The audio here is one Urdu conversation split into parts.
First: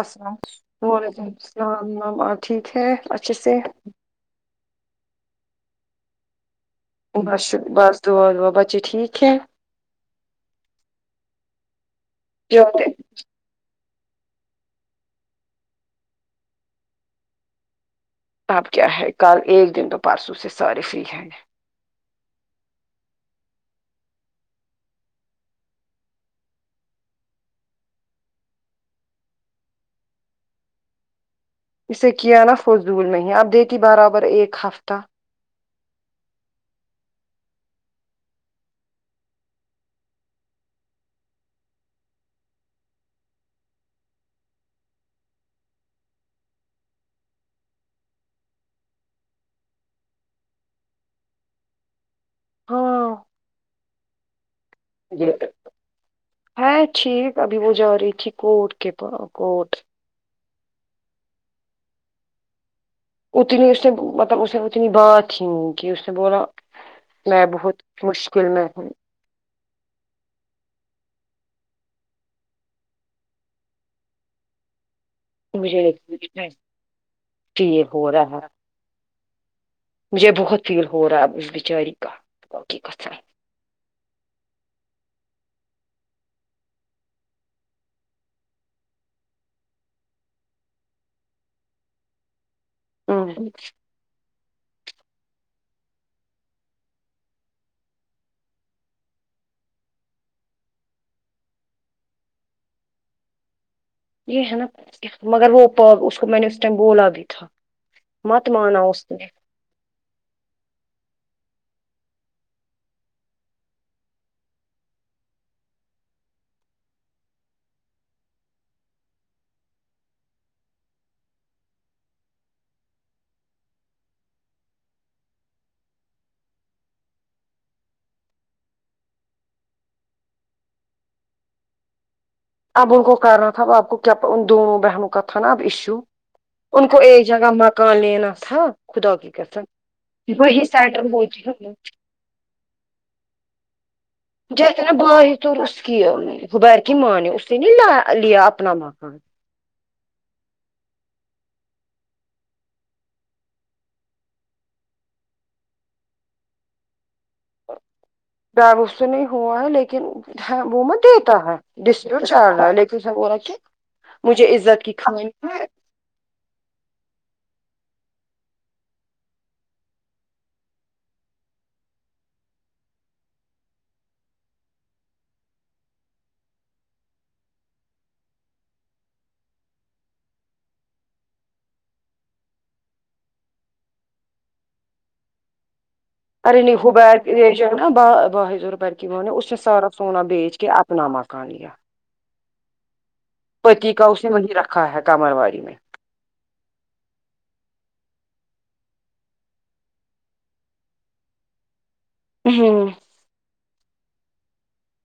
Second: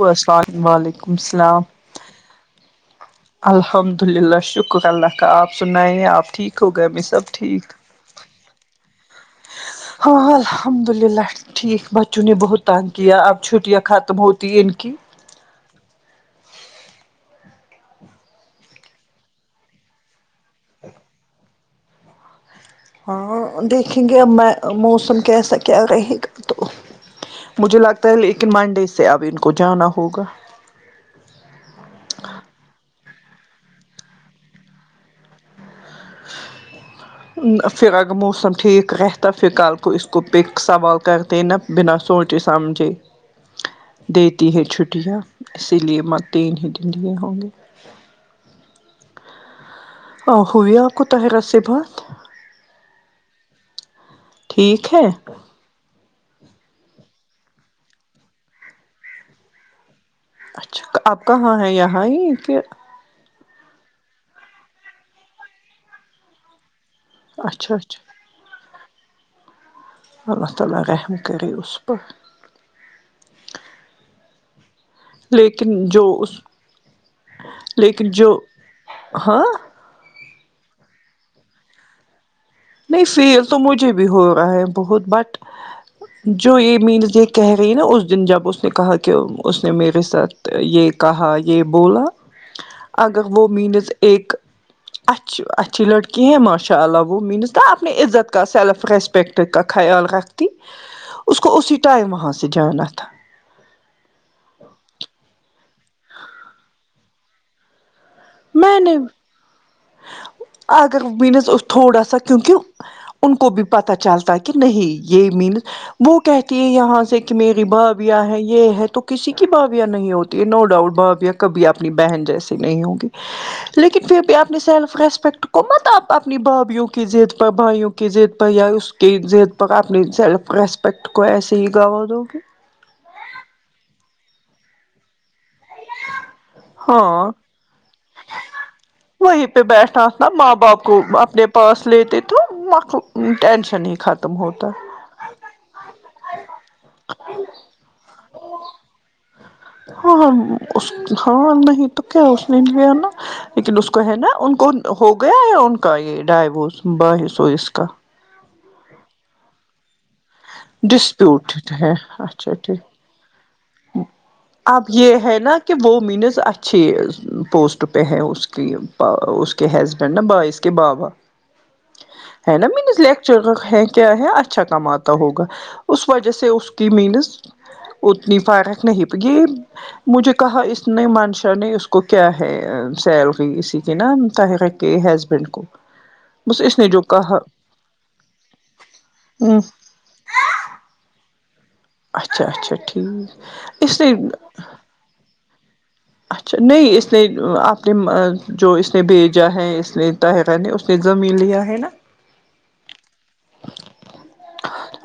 السلام وعلیکم السلام مما ٹھیک ہے اچھے سے الحمد للہ شکر اللہ کا آپ سنائے آپ ٹھیک ہو گئے میں سب بس ٹھیک بس دعا دعا بچے ٹھیک ہے ہاں ہاں الحمد للہ ٹھیک بچوں نے بہت جاتے تنگ کیا اب چھٹیاں ختم تو ہوتی ہے ان کی اب کیا ہے کل ایک دن تو پرسو سے سارے فری ہے ہاں دیکھیں گے اب میں موسم کیسا کیا رہے گا تو مجھے لگتا ہے لیکن منڈے سے اب ان کو جانا ہوگا اسے کیا نا فضول میں ہی آپ دیتی برابر ایک ہفتہ پھر اگر موسم ٹھیک رہتا پھر کل کو اس کو پک سوال کرتے نا بنا سوچے سمجھے دیتی ہیں چھٹیاں اسی لیے مہ تین ہی دن لیے ہوں گے اہ ہوئی آپ کو طاہرہ سے بات ہاں ٹھیک ہے یہ ہے ٹھیک ابھی وہ جا رہی تھی کوٹ کے پا کوٹ اچھا آپ کہاں ہیں یہاں ہی کہ اتنی اس نے مطلب اس نے اتنی بات ہی نہیں کی اس نے بولا میں اچھا بہت اچھا مشکل میں ہوں اللہ تعالی رحم کرے اس پر لیکن جو اس بچے ٹیک ہو لیکن جو رہا ہے ہاں [unintelligible] مجھے بہت فیل ہو رہا ہے اب اس بچاری کا نہیں قسم فیل تو مجھے بھی ہو رہا ہے بہت بٹ جو یہ مینجر کہہ رہی نا اس دن جب اس نے کہا کہ اس نے میرے ساتھ تو یہ کہا یہ بولا اگر وہ مینز ایک اچ اچھی لڑکی ہے ماشاء اللہ وہ مینز تو اپنی عزت کا سیلف ریسپیکٹ کا خیال رکھتی اسس کو اسی ٹائم وہاں سے جانا تھا یہ ہے نا مگر وہ بات اس کو میں نے اس ٹائم بولا بھی تھا مت مانا اس نے اگر ونس تھوڑا سا کیونکہ ان کو بھی پتا چلتا ہے کہ نہیں یہ مینس وہ کہتی ہے یہاں سے کہ میری بھابیاں ہے یہ ہے تو کسی کی بھابیاں نہیں ہوتی یہ نو ڈاؤٹ بھابیاں کبھی اپنی بہن جیسی نہیں ہونگی لیکن پھر بھی اپنی سیلف ریسپیکٹ کو مطلب اپنی بھابیوں کی ضد پر بھائیوں کی ضد پر یا اس ایک ضد پر اپنی سیلف ریسپیکٹ کو ایسے ہی گنوا دو گے اب ان کو کرنا تھا ا آپ کو کیا ان دونوں بہنوں کا تھا نا اب ایشو ان کو ایک ہاں جگہ مکان لینا تھا خدا کی قسم وہی سیٹل ہو ڈ پاس ل ت تو مکل ٹینشن ہی ہی ختم ہو توا باہر ہی کیوں انوسٹ کیا حبیر کی ماں ہے اس نے نہیں لا لیا اپنا مکان ہاں اس کی ہاں نہیں تو کیا اس نے لیا نا لیکن اس کو ہے نا ان کو ہو گیا یا ان کا یہ ڈائواس بھائی ہے سو اس کا ڈائیوس تو نہیں ہوا ہے لیکن وہ مت دیتا ڈسپیوٹ ہے ڈسیک اچھا ٹھیک [unintelligible] پھر سب وہ رکھے اب یہ ہے نا کہ وہ مینز اچھ چھے پوسٹ پہ ہے اس کی اس کے ہسبینڈ نا بائیس کے بابا ہے نا مین اس لیکچر کا ہے کیا ہے اچھا کماتا ہوگا اس وجہ سے اس کی مینس اتنی فارخ نہیں بکی مجھے کہا اس نے منشا نے اس کو کیا ہے سیلری اسی کی نا کہ ہسبینڈ کو ار بس نہیں اس نے جو ہوبیر کہا [unintelligible] ن ب باہ اس میں ہوں، سارا سونا بیچ کے اپنا مہکا لیا اچھا اچھا ٹھیک پتی کا اس نے مندر رکھا ہے کمر وای میں اچھا نہیں اس نے آپ نے جو اس نے بھیجا ہے اس نے تھا ہے میں نے اس نے زمین لیا ہے نا ہاں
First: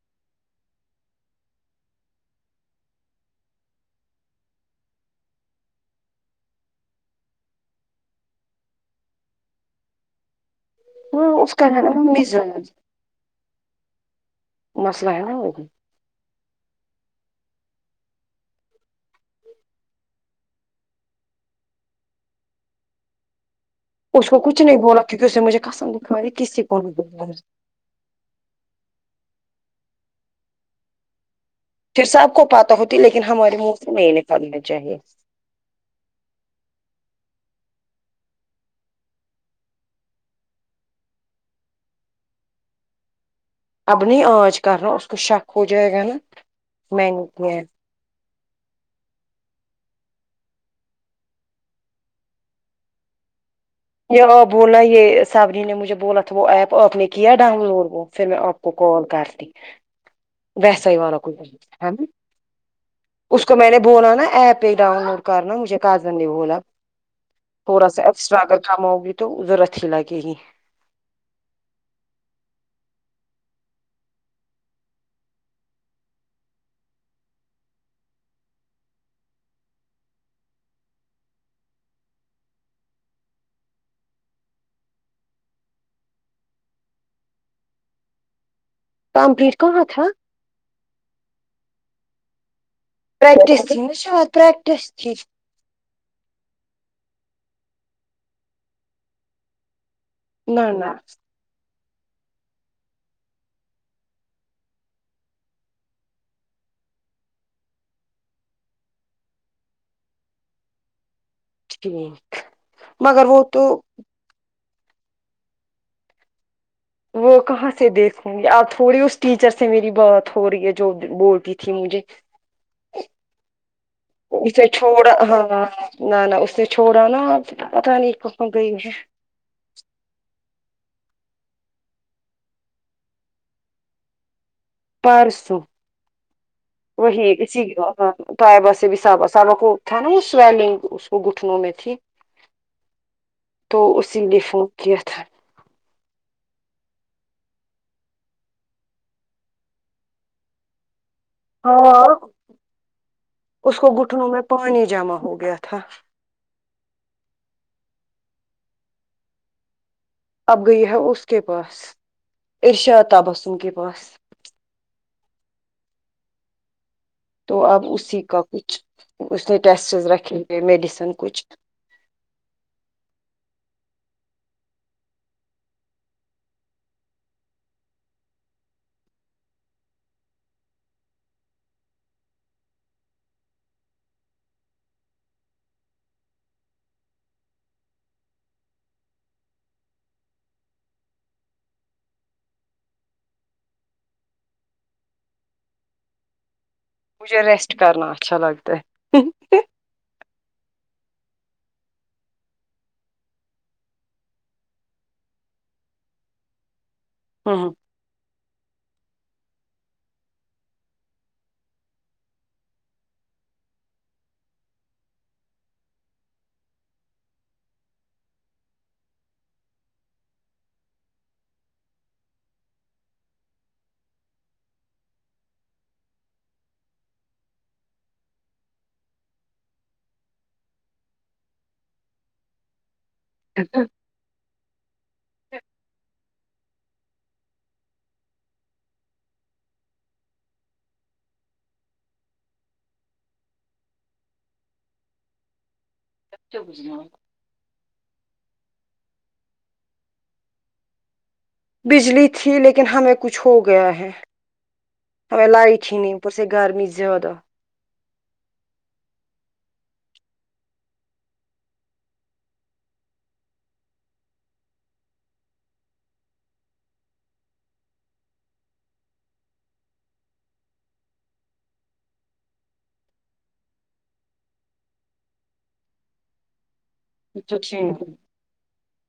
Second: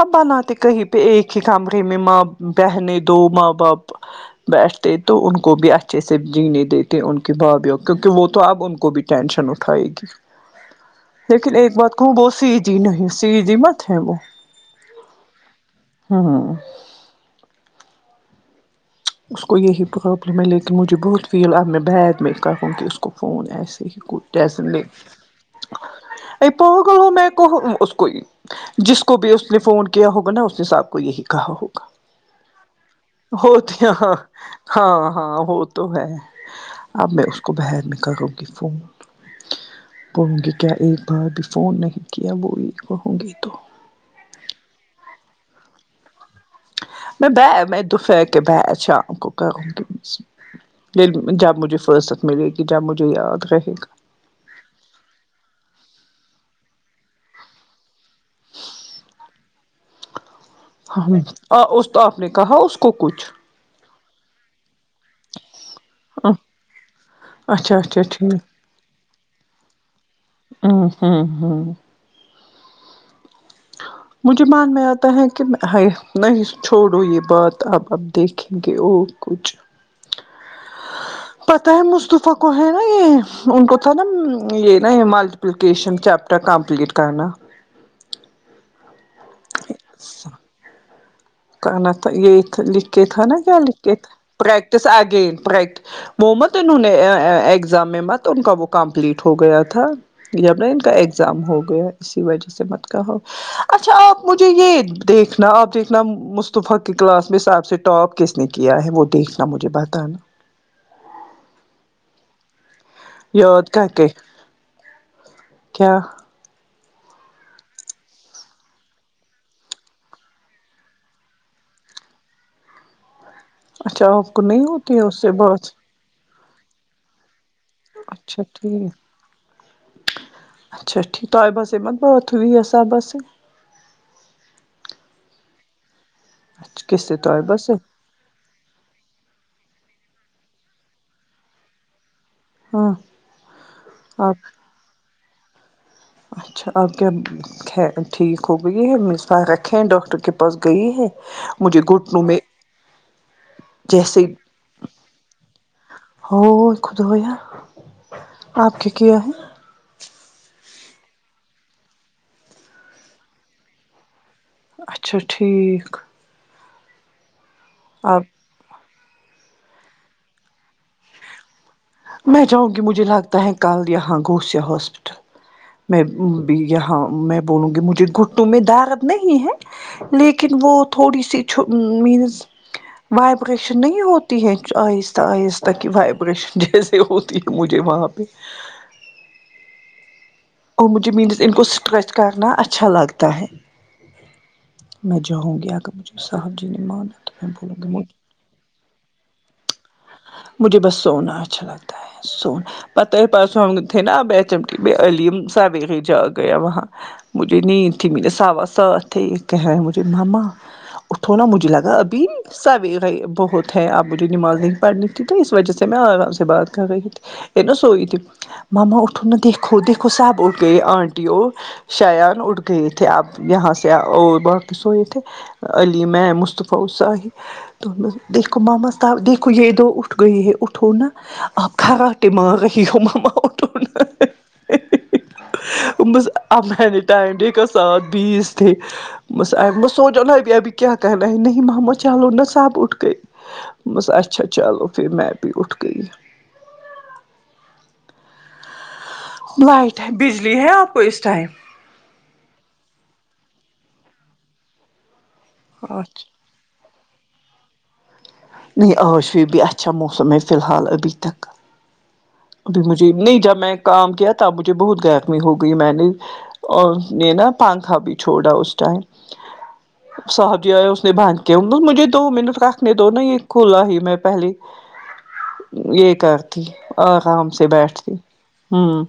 اب بناتے کہیں پہ ایک ہی کمرے میں ماں بہنے دو ماں باپ بیٹھتے تو ان کو بھی اچھا اچھے سے جیننے دیتے ان کی بھابھیوں کیونکہ وہ تو اب ان کو بھی ٹینشن اٹھائے گی ہاں اس لیکن کا ایک ہے نا بات کہوں وہ سی مزاج جی نہیں سی جی مت ہے وہ مسلا ہے نا وہ ہاں ہاں اس کو یہی پرابلم ہے لیکن مجھے بہت فیل آ میں بیگ میں ہی کہوں کہ اس کو فون ایسے ہی اس کو ایس کچھ نہیں بولا کیونکہ اس نے مجھے قسم دکھائی ا کسی کو نہیں پگوں میں بولا کو اس کوئی جس کو بھی اس نے فون کیا ہوگا نا اس نے صاحب کو یہی کہا ہوگا پھر سےاب کو پاتا ہوتی لیکن ہمارے منہ ہوتی سے نہیں نکالنا چاہیے ہاں ہاں وہ تو ہے اب میں اس کو بر میں کروں گی فون پولھوں گی کیا ایک بار بھی فون نہیں کیا وہی پڑھوں گی تو اب نہیں آج کرنا اس کو شک ہو جائے گا نا نے میں ب کیا میں دوپہر کے ب شام کو کروں گی جب مجھے فرصت ملے گی جب مجھے یاد رہے گا یہ آ بولا یہ سبنی نے مجھے بولا تھا وہ ایپ آپ نے کیا ڈاؤن لوڈ وہ پھر میں آپ کو کال کرتی ویسا ہی ولو گا کوہے اس تو نہ آپ نے کہا اس کوکچھ اس کو میں نے بونا نا ایپ پہ ڈاؤن لوڈ کرنا مجھے کازن نہیں بولا اچھا اچھا ٹھیک کب آؤگی تو ضرور اچھی لگے گی اں ہاں ہاں مجھے مان میں آتا ہے کہ نہیں چھوڑو یہ بات اب اب دیکھیں گے اور کچھ پتہ ہے مصطفی کو ہے نا یہ ان کو تھا نا یہ نا یہ مالک اپپلییکیشن چیپٹر کمپلیٹ کرنا کمپلیٹ کہاں تھا کر نا تھا یہ لکھ کے تھا نا کیا پریکٹس لکھ تھی نا کے تھا شاید پرییکٹس پریکٹس تھی اگین پرییکٹس مت انہوں نے ایگزام میں مت تو ان کا وہ کمپلیٹ ہو گیا تھا جب نا نہ ان کا نہ ایگزام ہو گیا ہے اسی وجہ سے مت کہ اچھا آپ مجھے یہ دیکھنا آپ دیکھنا مصطفی کی کلاس میں سب سے آب سے ٹاپ کس نے کیا ہے وہ دیکھنا مجھے بتانا ٹھیک مگر وہ یاد تو کر کے کیا وہ کہاں سے دیکھوں گی آپ تھوڑی اس ٹیچر سے میری بات ہو رہی ہے جو بولتی تھی مجھے اچھا آپ کو نہیں جسے ہوتی ہے چھوڑا اس سے ہاں بات نہ نہ اس نے چھوڑا نا آپ اچھا ٹھیک اچھا ٹھیک توایبا مت بات ہوی سہ بس پار سو اچھا کس سے وہی طیبہ اسی سے کا ہ توئے بس بھی سابا سابا کو تھا نا وہ سویلنگ اس کو گٹنوں میں تھی ہاں تو اسی آپ نے فون کیا تھا اچھا آپ خیر ٹھیک ہو گئی ہے مصبال رکھے ہیں ڈاکٹر کے پاس گئی ہے مجھے ہاں گھٹنوں میں اس کو جیسے گٹنوں میں پانی جمع ہو گیا تھا ہو خدایا آپ کیا ہے اب گئی ہے اس کے پاس ارشاد تبسم کے پاس اچھا ٹھیک تو اب اسی کا کچھ اس نے ٹیسٹ رکھے ہوئے میڈیسن کچھ میں چاہوں گی مجھے لگتا ہے کل یہاں گھوشیا ہاسپیٹل میں بھی یہاں میں بولوں گی مجھے گھٹوں میں دارد نہیں ہے لیکن وہ تھوڑی سی چه مینز وائبریشن نہیں ہوتی ہے آہستہ آہستہ کی وائبریشن جیسے وہ ہوتی مجھے وہاں پہ اور مجھے مینس ان کو اسٹریچ کرنا اچھا لگتا ہے میں جاؤں گی اگر مجھے صاحب جی نے مان مجھے ریسٹ کرنا اچھا لگتا ہے مجھے بس سونا اچھا لگتا ہے سونا پتہ ہے پیسے ہم لوگ تھے نا چمکی علیم سویرے جا گیا وہاں مجھے نیند تھی میرے ساوا ساتھ تھے یہ کہہ رہے ہیں مجھے مما اٹھوناا مجھے لگا ابھی سو بہت ہیں آپ مجھے نماز نہیں پڑھنی تو اس وجہ سے میں اسے بات کر رہی ا نا سوئی تھی ماما اٹھوں نہا دھو دیکھو سب اٹھ گئے آنٹی وہ شیان اٹھ گئے تھے اب یہاں سے اور واپس ہوئے تھے علی میں مصطفی اصحی دیکھو ممس دیکھو یہ توہ اٹھگئی ہے اٹھو نا اپ خراٹے مار رہی ہو مما ہمم م ابان ٹائم بھی کا ساتھ بیس تھی سوچو نب ابھی کیا کر نہیں ماما چولو نا سب اٹھ گئی بس اچھا چلو پھر میں بھی اٹھ گئی ک بجنا لائٹ ہے بجلی ہے آپ کو اس ٹائم بجلی تھی لیکن ہمیں کچھ ہو گیا ہے ہمیں لائٹ ہی نہیں اپر اچھا سے گرمی زیادہ نہیں آج پھر بھی اچھا موسم ہے فی الحال ابھی تک ابھی مجھے نہیں جب میں کام کیا تب مجھے بہت گرہمی ہو گئی میں نے اور اس نے نا پنکھا بھی چھوڑا اس ٹائم صاحب جی آئے اس نے باندھ کیا مجھے دو منٹ رکھنے دو نا یہ کھلا ہی میں پہلی یہ کر تی آرام سے بیٹھتی ہوں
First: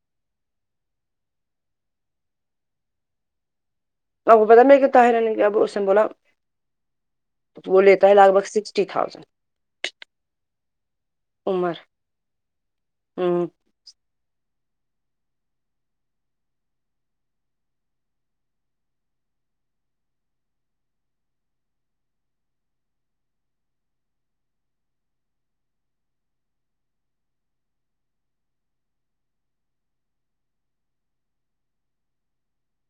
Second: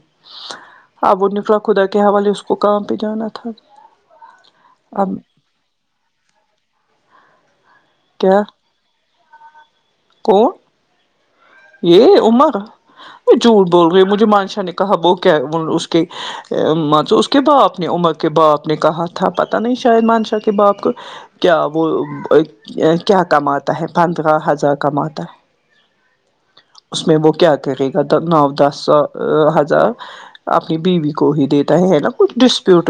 ابو نفر خدا کے حوالے اس کو کہاں پہ جانا تھا اپ کو پتہ ہے میرے کو اب تاحیرا نے کیا کوسچن بولا وہ لیتا ہے لگ کیا بھگ سکس ٹی تھاؤزنڈ کون یہ عمر وہ ہوں جھوٹ بول گئے مجھے مانشاہ نے کہا وہ کیا اس کے م اس کے باپ نے عمر کے باپ نے کہا تھا پتہ نہیں شاید مانشا کے باپ کو کیا بولو وہ کیا کماتا ہے پندرہ ہزار کماتا ہے اس میں وہ کیا کرے گا نو دس سو ہزار اپنی بیوی کو ہی دیتا ہے نا کچھ ڈسپیوٹ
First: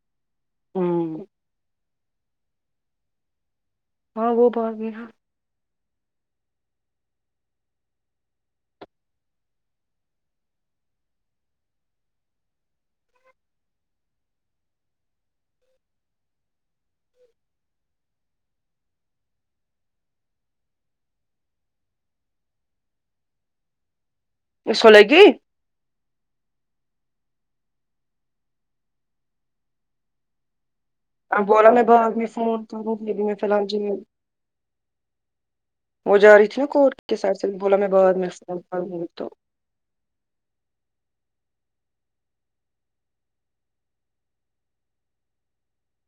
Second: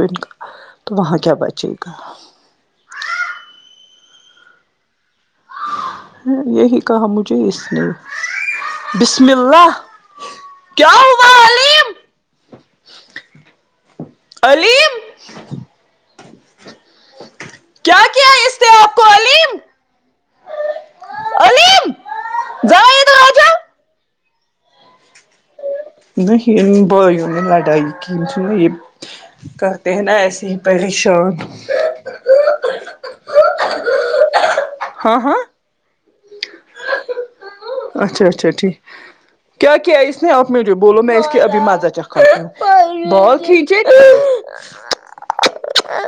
تو وہاں کیا بچے گا ہاں وہ تو ابھی نہ ہاں یہی کھا مجھے اس نے بسم اللہ کیا ہوا علیم علیم کیا کیہ اس نے آپکو علیم علیم جاؤ ادھر آ جاؤ اس کو لگی نہیں یہ باائیون میں لڑائی ک ن یہ کرتے ہے نہ ایسے ہی پریش ا بولا میں بعدمی فون کروں گ بھی میں فی الحال جی ہاں ہاں وہ جا رہی تھی نا کوٹ کے سایڈ سے بولا میں بعد اچھا میں اچھا ٹھیک [unintelligible] گی تو کیا کیا اس نے آپ مجھے بولو میں اس کے ابھی مزہ چکھاؤں گی بال کھینچے آ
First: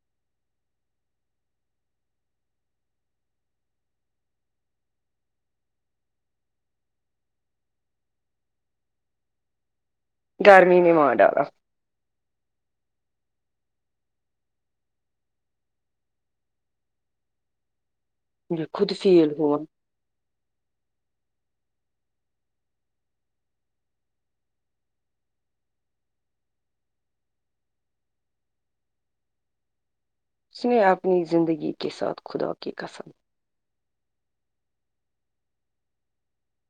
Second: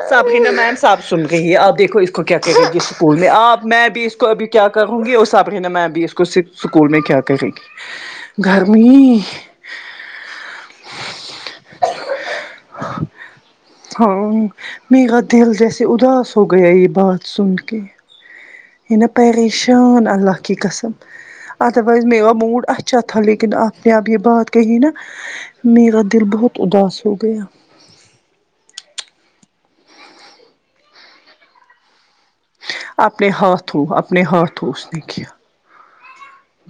سبا میم صاب سن رہی ہے اپ دیکھو اس کو کیا کرے گی اسکول میں آپ میں بھی تو ابھی کیا کہو نگی وہ سب ہے نہ میں بھی اسکے صرف اسکول میں کیا کریگی گرمی گرمی نے مارڈالا ہا ہاں میرا دل جیسے اداس ہو گیا یہ بات سن کے مجھے خود انے فیل ہوا پریشان اللہ کی قسم ادروائیز میرا موڈ اچھا تھا لیکن آپ نے ابھی بات کہی نہ میرا دل بہت اداس ہو گیا اس نے اپنی زندگی کے ساتھ خدا کی قسم تو وہ اپنے ہاتھو اس نے کیا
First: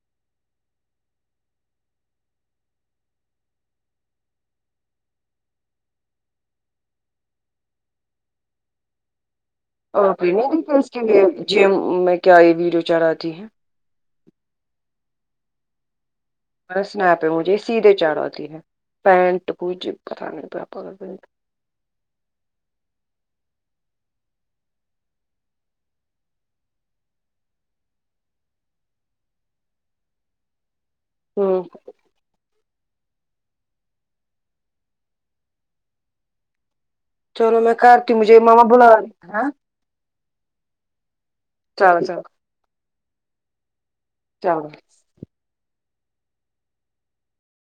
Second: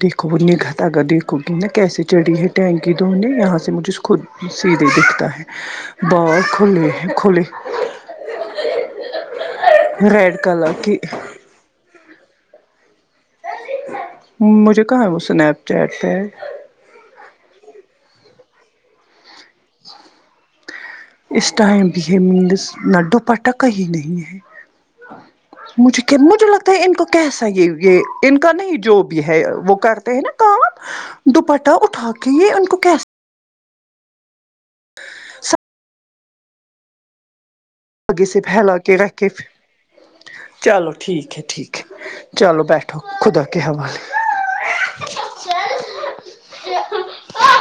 دیکھو وہ نگہت آغا دیکھو گی نا کیسے چڑھی ہے ٹینکی دھونے یہاں سے مجھے اس خود سیدھے سے پتا ہے بال کھولے ہے کھولے آگئی ہوگی کلر اس کی کے لیے جیم میں کیا یہ ویڈیو چڑھاتی ہے مجھے کہاں ہے وہ اسنیپ چیٹ پہ ہے پر سنیپ پے مجھے سیدھے چڑھاتی اتی ہے پینٹ کچھ پتا نہیں کیا پاگل پن ہے اس ٹائم بھی یہ منس نڈو پٹاک ہی نہیں ہے مجھے مجھے لگتا ہے ان کو کیسا یہ یہ ان کا نہیں جو بھی ہے وہ کرتے ہیں نا کام ہوں دوپٹہ اٹھا کے یہ ان کو کیس سر چلو میں کرتی ہوں آگے مجھے سے مما پھیلا بلا کے رہی رکھ ہے کے ہاں چلو ٹھیک ہے ٹھیک چلو چلو ہے چلو بیٹھو خدا کے حوالے چلوونگی